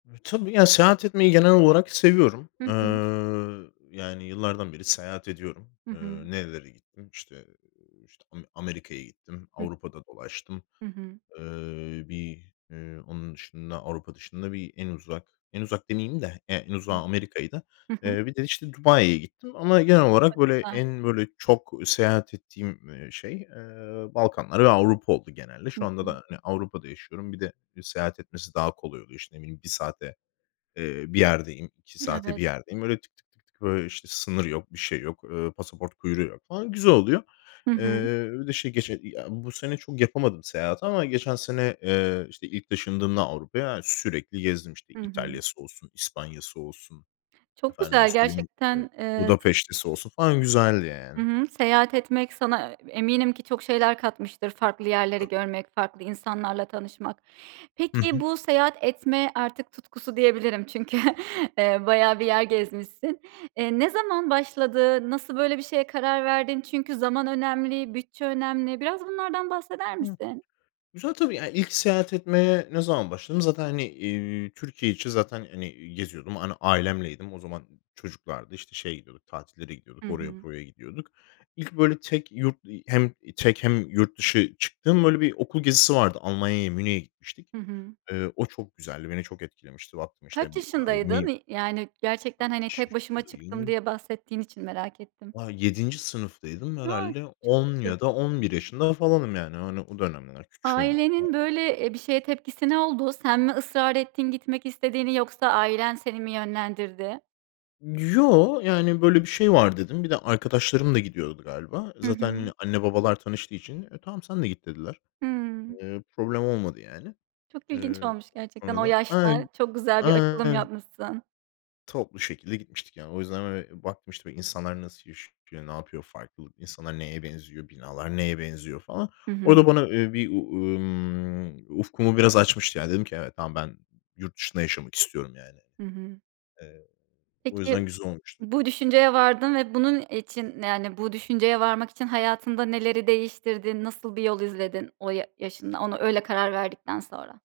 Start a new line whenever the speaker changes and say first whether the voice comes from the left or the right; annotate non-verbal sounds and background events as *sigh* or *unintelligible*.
left: Tabii, ya, seyahat etmeyi genel olarak seviyorum.
right: Hı hı.
left: Iıı, yani, yıllardan beri seyahat ediyorum.
right: Hı hı.
left: Iıı, nerelere gittim? İşte, işte, ame Amerika'ya gittim.
right: Hı.
left: Avrupa'da dolaştım.
right: Hı hı.
left: Eee, bir, ııı, onun dışında, Avrupa dışında, bir, en uzak, en uzak demeyeyim de, ya, en
right: Hı hı.
left: uzağı Amerika'ydı.
right: Hı hı.
left: Eee, bir de, işte, Dubai'ye gittim, ama genel olarak, böyle,
right: *unintelligible*
left: en böyle, çok seyahat ettiğim, eee, şey, eee, Balkanlar ve Avrupa oldu genelde.
right: Hı
left: Şu anda da,
right: hı.
left: hani, Avrupa'da yaşıyorum. Bir de, seyahat etmesi daha kolay oluyor, işte, ne bileyim, 1 saate, eee, bir yerdeyim, 2 saate bir
right: Evet.
left: yerdeyim. Böyle, tık, tık, tık, tık, böyle, işte, sınır yok, bir şey yok, ııı, pasaport kuyruğu yok, falan. Güzel oluyor.
right: Hı hı.
left: Eee, bir de şey, geçe ya, bu sene çok yapamadım seyahati, ama geçen sene, eee, işte, ilk, taşındığımda Avrupa'ya sürekli gezdim. İşte,
right: Hı hı.
left: İtalya'sı olsun, İspanya'sı olsun,
right: Çok
left: efendime
right: güzel,
left: söyleyeyim, işte,
right: gerçekten. Eee s
left: Budapeşte'si olsun falan, güzeldi
right: Hı
left: yani.
right: hı. Seyahat etmek, sana eminim ki, çok şeyler katmıştır. Farklı yerleri
left: Tabii.
right: görmek, farklı insanlarla tanışmak.
left: Hı
right: Peki,
left: hı.
right: bu seyahat etme artık tutkusu diyebilirim, çünkü, eee, bayağı bir yer gezmişsin. Eee, ne zaman başladı? Nasıl böyle bir şeye karar verdin? Çünkü zaman önemli, bütçe önemli. Biraz bunlardan bahseder
left: Hı.
right: misin?
left: Güzel tabii, ya, ilk seyahat etmeye ne zaman başladım? Zaten, hani, eee, Türkiye içi, zaten, hani, geziyordum. Hani, ailemleydim. O zaman çocuklardı, işte, şeye gidiyorduk, tatillere
right: Hı
left: gidiyorduk. Oraya,
right: hı.
left: buraya gidiyorduk. İlk, böyle, tek yurt, ııı, hem tek, hem yurt dışı çıktığım, böyle, bir okul gezisi vardı. Almanya'ya, Münih'e gitmiştik.
right: Hı hı.
left: Eee, o çok güzeldi, beni çok etkilemişti. Baktım
right: Kaç
left: işte, bir, a eee,
right: yaşındaydın?
left: mi
right: Y yani gerçekten, hani,
left: Kaç
right: tek başıma çıktım,
left: yaşındayım?
right: diye bahsettiğin için merak ettim.
left: Ah, 7. sınıftaydım
right: A,
left: herhâlde
right: çok
left: 10 ya
right: küçük.
left: da 11 yaşında falanım yani, hani, o dönemler küçüğüm.
right: Ailenin
left: *unintelligible*
right: böyle, eee, bir, şeye tepkisi ne oldu? Sen mi ısrar ettin, gitmek istediğini? Yoksa, ailen seni mi, yönlendirdi?
left: Yo, yani, böyle bir şey var dedim. Bir de arkadaşlarım da gidiyordu galiba.
right: Hı
left: Zaten,
right: hı.
left: hani, anne, babalar tanıştığı için, eee, tamam, sen de git dediler.
right: Hıı.
left: Eee, problem olmadı yani.
right: Çok ilginç
left: Eee,
right: olmuş gerçekten,
left: sonra
right: o
left: da.
right: yaşta. Çok güzel bir açılım
left: *unintelligible*
right: yapmışsın.
left: Toplu şekilde gitmiştik yani. O yüzden, böyle, baktım, işte, böyle, insanlar nasıl yaşıyor, ne yapıyor, farklı insanlar neye benziyor, binalar neye benziyor falan.
right: Hı hı.
left: Orada, bana, eee, bir, ııı, ımm, ufkumu biraz açmıştı, ya dedim ki "Evet. tamam, ben yurt dışında yaşamak istiyorum." yani.
right: Hı hı.
left: Eee, o
right: Peki,
left: yüzden güzel olmuştu.
right: bu düşünceye vardın ve bunun için, yani bu düşünceye varmak için, hayatında neleri değiştirdin? Nasıl bir yol izledin o ya yaşında? Ona, öyle karar verdikten sonra.